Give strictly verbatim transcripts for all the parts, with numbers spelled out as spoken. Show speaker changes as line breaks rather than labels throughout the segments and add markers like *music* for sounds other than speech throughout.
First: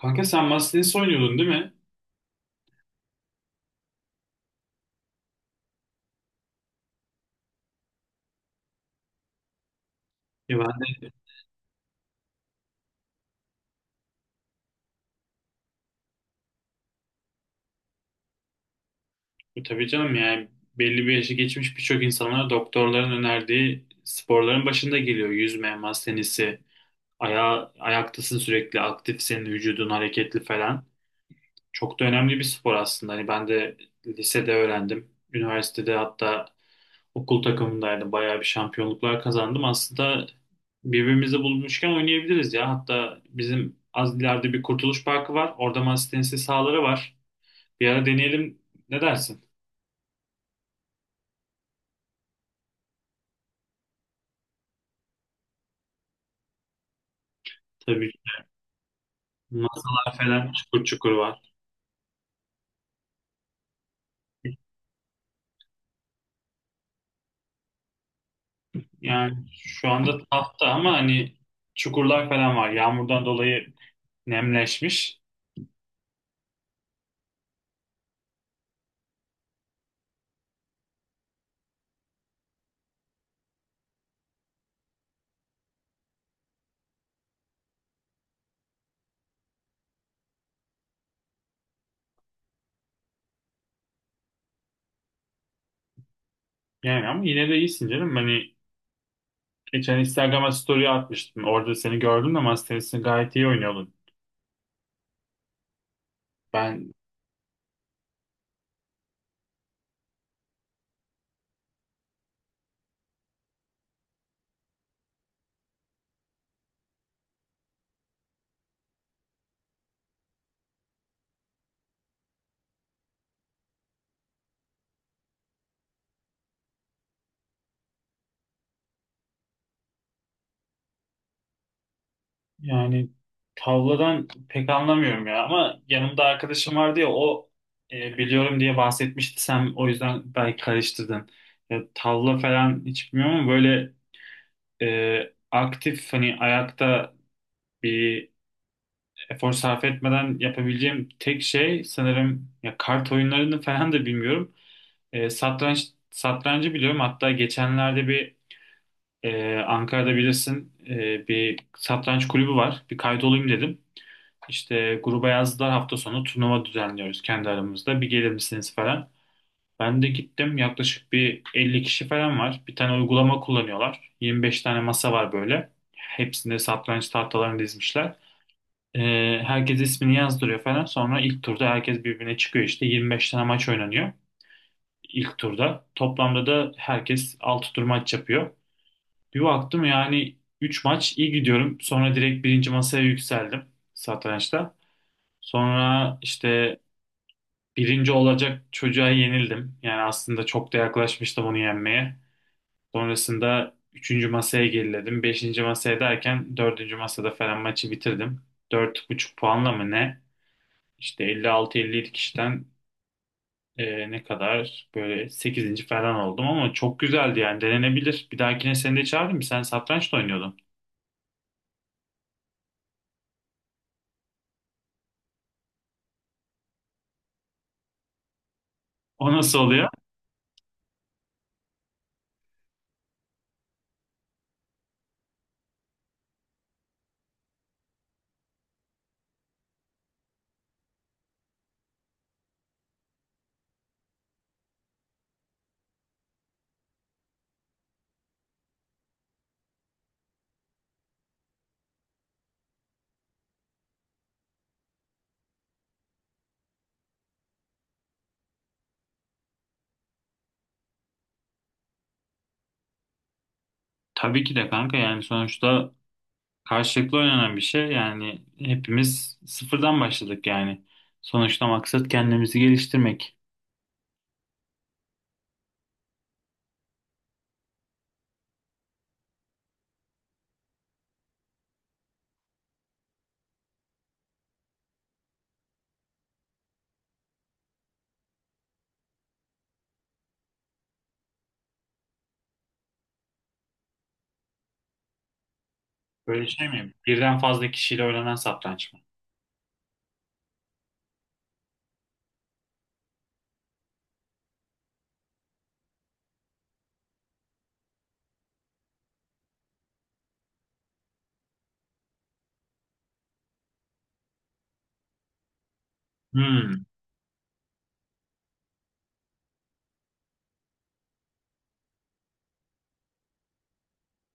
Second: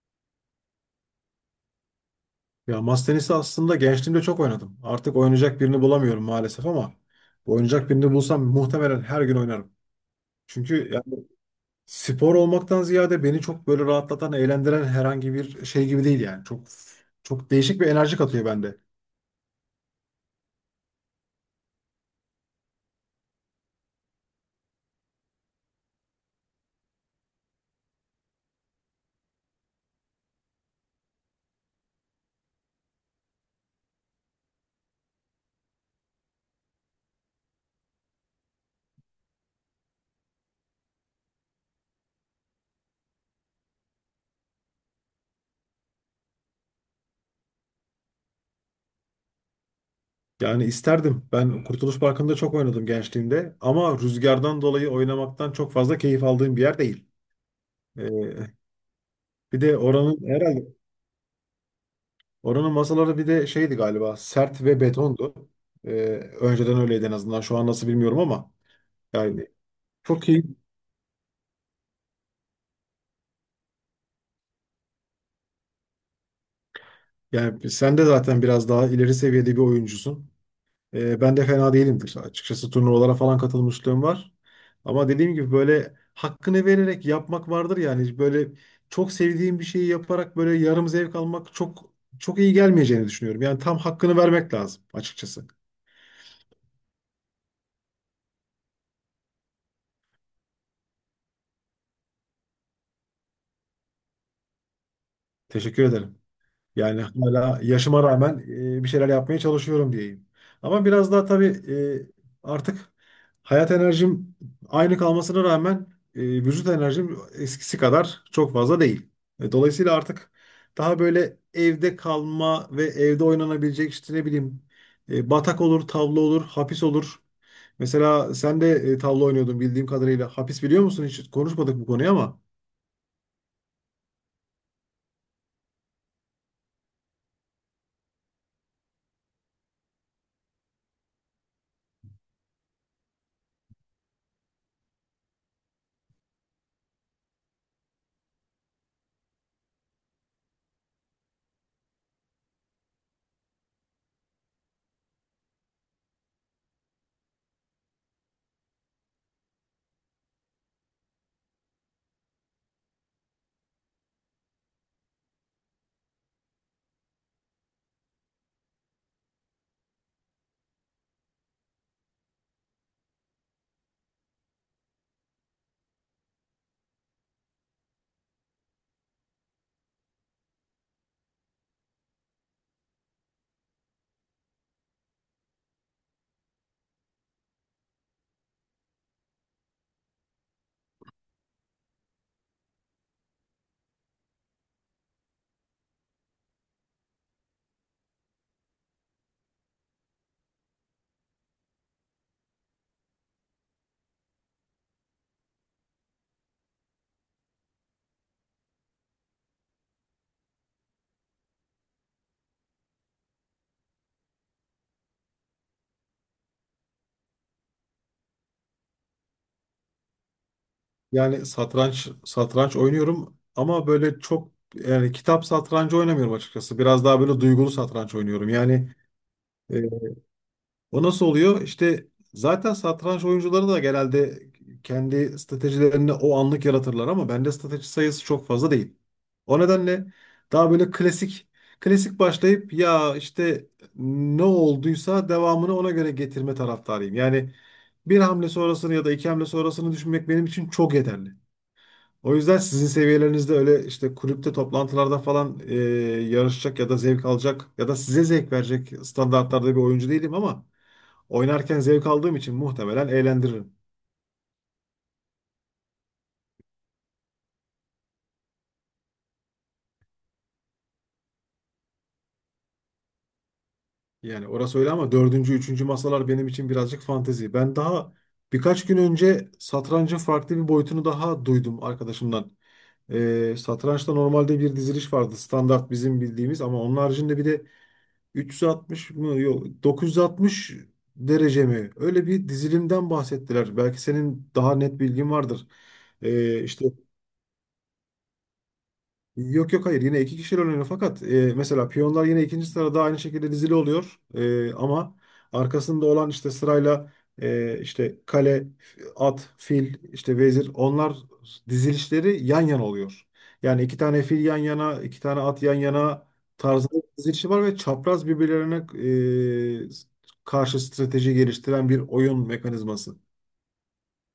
Kanka sen masa tenisi oynuyordun değil mi?
Ya masa tenisi aslında gençliğimde çok oynadım. Artık oynayacak birini bulamıyorum maalesef ama oynayacak birini bulsam muhtemelen her gün oynarım.
Ya ben
Çünkü yani spor olmaktan ziyade beni çok böyle rahatlatan, eğlendiren herhangi bir şey gibi değil yani. Çok çok değişik bir enerji katıyor bende.
de tabii canım yani belli bir yaşı geçmiş birçok insanlar doktorların önerdiği sporların başında geliyor. Yüzme, masa tenisi, aya, ayaktasın sürekli aktifsin, vücudun hareketli falan. Çok da önemli bir spor aslında. Hani ben de lisede öğrendim. Üniversitede hatta okul takımındaydım. Bayağı bir şampiyonluklar kazandım. Aslında birbirimizi bulmuşken oynayabiliriz ya. Hatta bizim az ileride bir Kurtuluş Parkı var. Orada masa tenisi sahaları var. Bir ara deneyelim. Ne dersin?
Yani isterdim. Ben Kurtuluş Parkı'nda çok oynadım gençliğimde ama rüzgardan dolayı oynamaktan çok fazla keyif aldığım bir yer değil. Ee,
Tabii
bir de
masalar
oranın
falan
herhalde
çukur çukur var.
oranın masaları bir de şeydi galiba sert ve betondu. Ee, Önceden öyleydi en azından. Şu an nasıl bilmiyorum ama
Yani
yani
şu anda
çok iyi.
tahta ama hani çukurlar falan var. Yağmurdan dolayı nemleşmiş.
Yani sen de zaten biraz daha ileri seviyede bir oyuncusun. Ee, ben de fena değilimdir. Açıkçası turnuvalara falan katılmışlığım var. Ama dediğim gibi böyle hakkını vererek yapmak vardır yani. Böyle çok sevdiğim bir şeyi yaparak böyle yarım zevk almak çok çok iyi gelmeyeceğini düşünüyorum. Yani tam hakkını vermek lazım açıkçası.
Yani ama yine de iyisin canım. Hani geçen Instagram'a story atmıştım. Orada seni gördüm de ama tenisini gayet iyi oynuyordun.
Teşekkür ederim.
Ben
Yani hala yaşıma rağmen e, bir şeyler yapmaya çalışıyorum diyeyim. Ama biraz daha tabii e, artık hayat enerjim aynı kalmasına rağmen e, vücut enerjim eskisi kadar çok fazla değil. E, dolayısıyla artık daha böyle evde kalma ve evde oynanabilecek işte ne bileyim, e, batak olur, tavla olur, hapis olur. Mesela sen de e, tavla oynuyordun bildiğim kadarıyla. Hapis biliyor musun? Hiç konuşmadık bu konuyu ama.
yani tavladan pek anlamıyorum ya. Ama yanımda arkadaşım vardı ya o e, biliyorum diye bahsetmişti. Sen o yüzden belki karıştırdın. Ya, tavla falan hiç bilmiyorum ama böyle e, aktif hani ayakta bir efor sarf etmeden yapabileceğim tek şey sanırım ya kart oyunlarını *laughs* falan da bilmiyorum. E, satranç satrancı biliyorum. Hatta geçenlerde bir e, Ankara'da bilirsin e, bir satranç kulübü var. Bir kaydolayım dedim. İşte gruba yazdılar hafta sonu turnuva düzenliyoruz kendi aramızda. Bir gelir misiniz falan. Ben de gittim yaklaşık bir elli kişi falan var. Bir tane uygulama kullanıyorlar. yirmi beş tane masa var böyle. Hepsinde satranç tahtalarını dizmişler. Ee, Herkes ismini yazdırıyor falan. Sonra ilk turda herkes birbirine çıkıyor işte. yirmi beş tane maç oynanıyor ilk turda. Toplamda da herkes altı tur maç yapıyor. Bir baktım yani üç maç iyi gidiyorum. Sonra direkt birinci masaya yükseldim satrançta. Sonra işte birinci olacak çocuğa yenildim. Yani aslında çok da yaklaşmıştım onu yenmeye. Sonrasında üçüncü masaya geriledim. Beşinci masaya derken dördüncü masada falan maçı bitirdim. Dört buçuk puanla mı ne? İşte elli altı elli yedi kişiden e, ne kadar böyle sekizinci falan oldum ama çok güzeldi yani denenebilir. Bir dahakine seni de çağırdım. Sen satranç da oynuyordun.
Yani satranç satranç oynuyorum ama böyle çok yani kitap satrancı oynamıyorum açıkçası. Biraz daha böyle duygulu satranç oynuyorum. Yani
O nasıl
e,
oluyor?
o nasıl oluyor? İşte zaten satranç oyuncuları da genelde kendi stratejilerini o anlık yaratırlar ama bende strateji sayısı çok fazla değil. O nedenle daha böyle klasik klasik başlayıp ya işte ne olduysa devamını ona göre getirme taraftarıyım. Yani bir hamle sonrasını ya da iki hamle sonrasını düşünmek benim için çok yeterli. O yüzden sizin seviyelerinizde öyle işte kulüpte toplantılarda falan e, yarışacak ya da zevk alacak ya da size zevk verecek standartlarda bir oyuncu değilim ama oynarken zevk aldığım için muhtemelen eğlendiririm.
Tabii ki de kanka yani sonuçta karşılıklı oynanan bir şey. Yani hepimiz sıfırdan başladık yani. Sonuçta maksat kendimizi geliştirmek.
Yani orası öyle ama dördüncü, üçüncü masalar benim için birazcık fantezi. Ben daha birkaç gün önce satrancın farklı bir boyutunu daha duydum arkadaşımdan. Ee, satrançta normalde bir diziliş vardı. Standart bizim bildiğimiz ama onun haricinde bir de üç yüz altmış mı yok dokuz yüz altmış derece mi? Öyle bir dizilimden bahsettiler. Belki senin daha net bilgin vardır.
Böyle
Ee,
şey
işte
mi? Birden fazla kişiyle oynanan satranç mı?
Yok yok hayır, yine iki kişiyle oynanıyor fakat e, mesela piyonlar yine ikinci sırada aynı şekilde dizili oluyor. E, ama arkasında olan işte sırayla, e, işte kale, f- at, fil, işte vezir onlar dizilişleri yan yana oluyor. Yani iki tane fil yan yana, iki tane at yan yana
Hmm.
tarzında bir dizilişi var ve çapraz birbirlerine e, karşı strateji geliştiren bir oyun mekanizması.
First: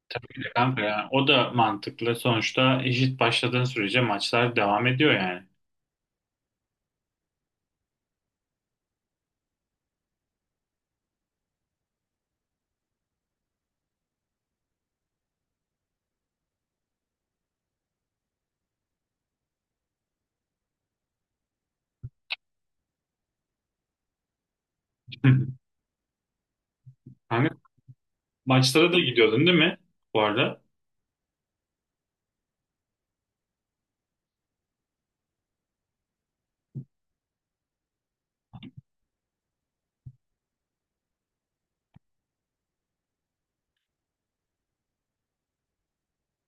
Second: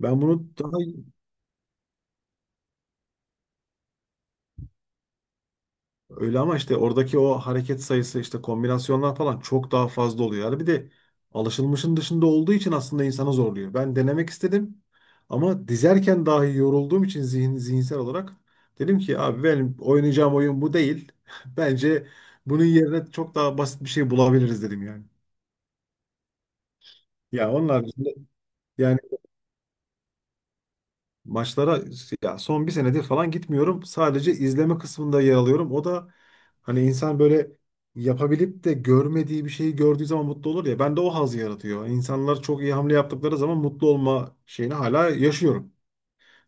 Ben
Tabii ki de
bunu daha
kanka ya. O da mantıklı. Sonuçta eşit başladığın sürece maçlar devam ediyor yani.
öyle ama işte oradaki o hareket sayısı işte kombinasyonlar falan çok daha fazla oluyor. Yani bir de alışılmışın dışında olduğu için aslında insanı zorluyor. Ben denemek istedim ama dizerken dahi yorulduğum için zihin, zihinsel olarak dedim ki abi benim oynayacağım oyun bu değil. *laughs* Bence bunun yerine çok daha basit bir şey bulabiliriz dedim yani.
*laughs* Hani
Ya onlar
maçlara
yani
da gidiyordun değil mi bu arada?
maçlara Ya son bir senedir falan gitmiyorum. Sadece izleme kısmında yer alıyorum. O da hani insan böyle yapabilip de görmediği bir şeyi gördüğü zaman mutlu olur ya. Ben de o haz yaratıyor. İnsanlar çok iyi hamle yaptıkları zaman mutlu olma şeyini hala yaşıyorum,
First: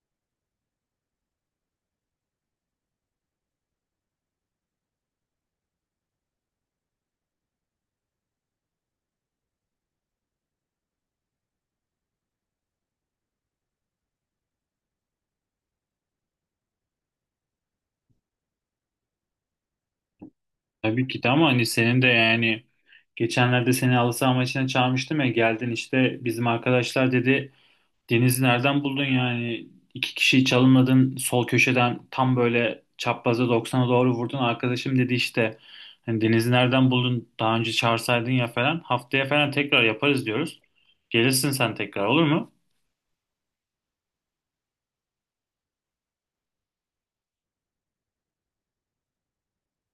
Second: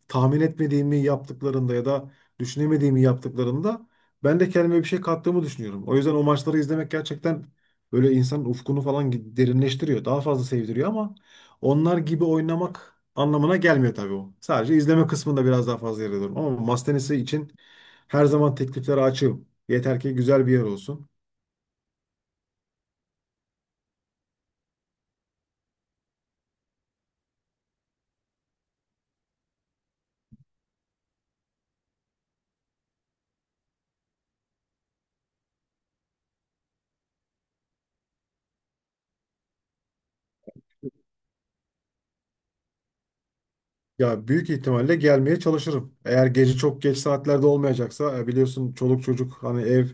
tahmin etmediğimi yaptıklarında ya da düşünemediğimi yaptıklarında ben de kendime bir şey kattığımı düşünüyorum. O yüzden o maçları izlemek gerçekten böyle insanın ufkunu falan gi- derinleştiriyor. Daha fazla sevdiriyor ama onlar gibi oynamak anlamına gelmiyor tabii o. Sadece izleme kısmında biraz daha fazla yer alıyorum. Ama masa tenisi için her zaman tekliflere açığım. Yeter ki güzel bir yer
Tabii
olsun.
ki de ama hani senin de yani geçenlerde seni halı saha maçına çağırmıştım ya geldin işte bizim arkadaşlar dedi Deniz nereden buldun yani? İki kişiyi çalımladın sol köşeden tam böyle çapraza doksana doğru vurdun. Arkadaşım dedi işte hani Deniz'i nereden buldun? Daha önce çağırsaydın ya falan. Haftaya falan tekrar yaparız diyoruz. Gelirsin sen tekrar olur mu?
Ya büyük ihtimalle gelmeye çalışırım. Eğer gece çok geç saatlerde olmayacaksa, e, biliyorsun çoluk çocuk hani ev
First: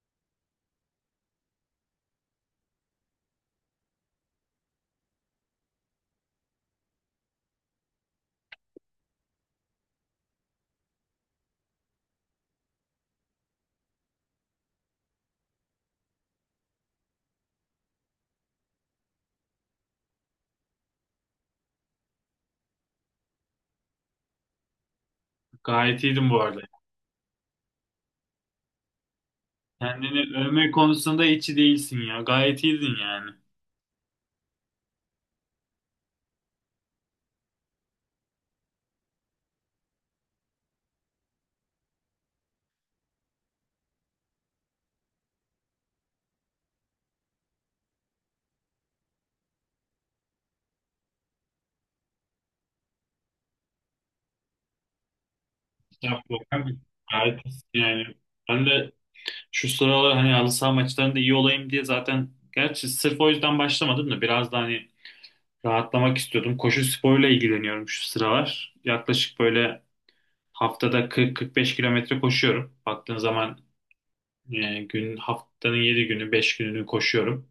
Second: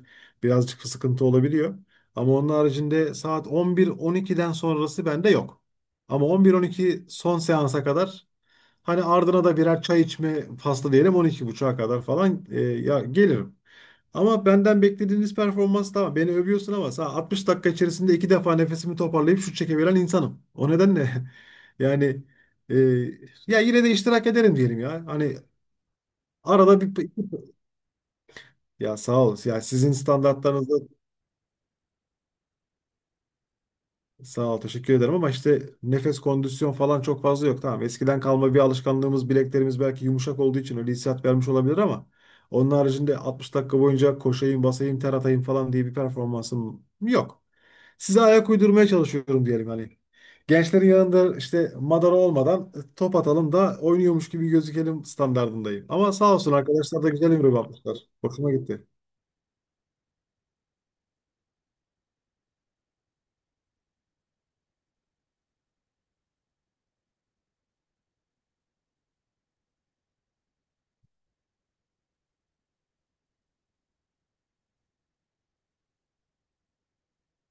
birazcık sıkıntı olabiliyor. Ama onun haricinde saat on bir on ikiden sonrası bende yok. Ama on bir on iki son seansa kadar, hani ardına da birer çay içme faslı diyelim, on iki otuza kadar falan, e, ya gelirim. Ama benden beklediğiniz performans tamam. Beni övüyorsun ama sana altmış dakika içerisinde iki defa nefesimi toparlayıp şut çekebilen insanım. O nedenle *laughs* yani e, ya yine de iştirak ederim diyelim ya. Hani
Gayet iyiydin bu arada.
arada bir, ya sağ ol. Ya sizin
Kendini övme
standartlarınızda
konusunda içi değilsin ya. Gayet iyiydin yani.
sağ ol. Teşekkür ederim ama işte nefes kondisyon falan çok fazla yok. Tamam. Eskiden kalma bir alışkanlığımız bileklerimiz belki yumuşak olduğu için öyle hissiyat vermiş olabilir ama onun haricinde altmış dakika boyunca koşayım, basayım, ter atayım falan diye bir performansım yok. Size ayak uydurmaya çalışıyorum diyelim hani. Gençlerin yanında işte madara olmadan e, top atalım da oynuyormuş gibi gözükelim standardındayım. Ama sağ
Estağfurullah
olsun
abi.
arkadaşlar da güzel
Gayet
yorum
iyisin
yapmışlar.
yani.
Hoşuma
Ben
gitti.
de şu sıralar hani halı saha maçlarında iyi olayım diye zaten gerçi sırf o yüzden başlamadım da biraz da hani rahatlamak istiyordum. Koşu sporuyla ilgileniyorum şu sıralar. Yaklaşık böyle haftada kırk kırk beş kilometre koşuyorum. Baktığın zaman e, gün haftanın yedi günü beş gününü koşuyorum.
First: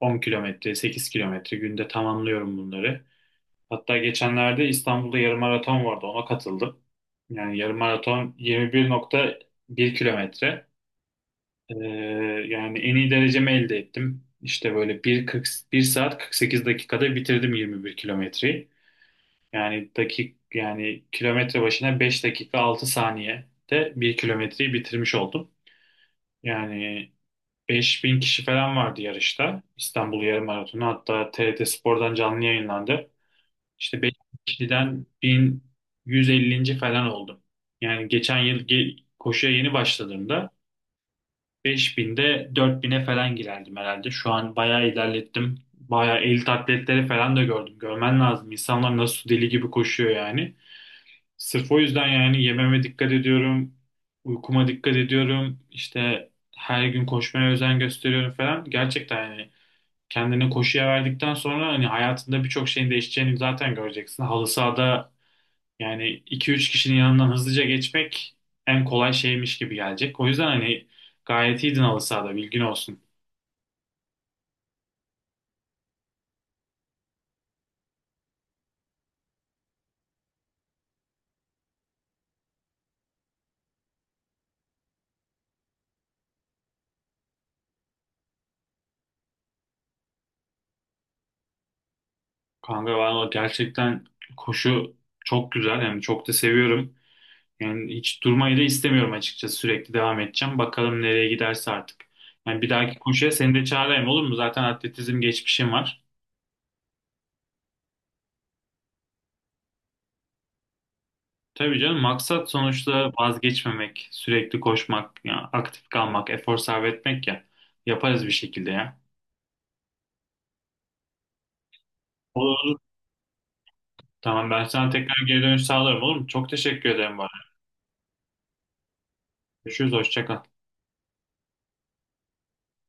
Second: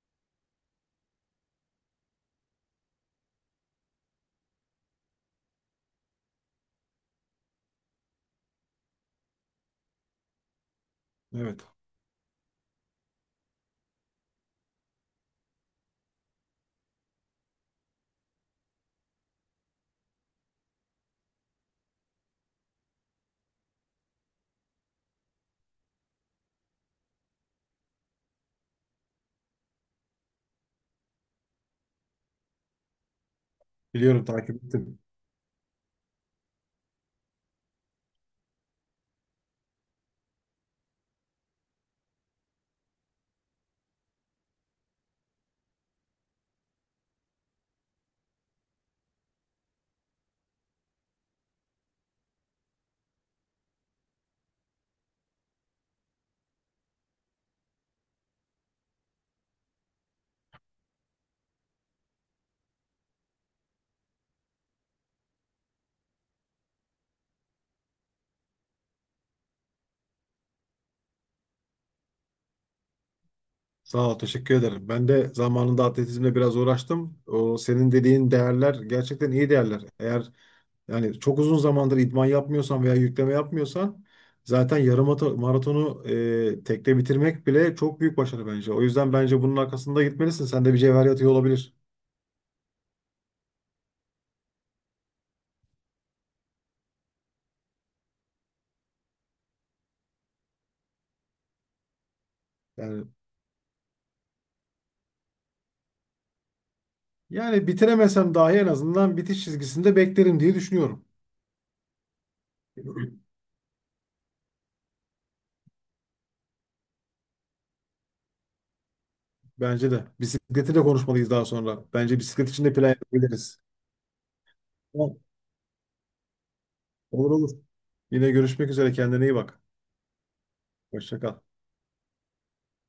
on kilometre, sekiz kilometre günde tamamlıyorum bunları. Hatta geçenlerde İstanbul'da yarım maraton vardı. Ona katıldım. Yani yarım maraton yirmi bir nokta bir kilometre.
Evet.
Ee, Yani en iyi derecemi elde ettim. İşte böyle bir, kırk, bir saat kırk sekiz dakikada bitirdim yirmi bir kilometreyi. Yani dakik yani kilometre başına beş dakika altı saniyede bir kilometreyi bitirmiş oldum. Yani beş bin kişi falan vardı yarışta. İstanbul Yarım Maratonu hatta TRT Spor'dan canlı yayınlandı. İşte beş
Biliyorum
bin
takip ettim.
kişiden bin yüz ellinci. falan oldum. Yani geçen yıl ge- koşuya yeni başladığımda beş binde dört bin'e falan girerdim herhalde. Şu an bayağı ilerlettim. Bayağı elit atletleri falan da gördüm. Görmen lazım. İnsanlar nasıl deli gibi koşuyor yani. Sırf o yüzden yani yememe dikkat ediyorum, uykuma dikkat ediyorum, işte her gün koşmaya özen gösteriyorum falan. Gerçekten yani kendini koşuya verdikten sonra hani hayatında birçok şeyin değişeceğini zaten göreceksin. Halı sahada yani iki üç kişinin yanından hızlıca geçmek en kolay şeymiş gibi gelecek. O yüzden hani gayet iyiydin halı sahada bilgin olsun.
Sağ ol, teşekkür ederim. Ben de zamanında atletizmle biraz uğraştım. O senin dediğin değerler gerçekten iyi değerler. Eğer yani çok uzun zamandır idman yapmıyorsan veya yükleme yapmıyorsan zaten yarım ato- maratonu e, tekte bitirmek bile çok büyük başarı bence. O yüzden bence bunun arkasında gitmelisin. Sende bir cevher yatıyor olabilir.
Kanka valla gerçekten koşu çok güzel yani çok da seviyorum. Yani hiç durmayı da istemiyorum açıkçası. Sürekli devam edeceğim. Bakalım nereye giderse artık. Yani bir dahaki
Yani
koşuya seni de çağırayım olur mu? Zaten atletizm geçmişim var.
yani bitiremesem dahi en azından bitiş çizgisinde beklerim diye düşünüyorum.
Tabii canım maksat sonuçta vazgeçmemek, sürekli koşmak, ya aktif kalmak, efor sarf etmek ya. Yaparız bir şekilde ya.
Bence de. Bisikleti de konuşmalıyız daha sonra. Bence bisiklet
Olur
için de
olur.
plan yapabiliriz.
Tamam ben sana
Tamam.
tekrar geri dönüş sağlarım olur mu? Çok teşekkür ederim
Olur
bana.
olur. Yine görüşmek üzere. Kendine iyi bak.
Görüşürüz hoşça kal.
Hoşça kal.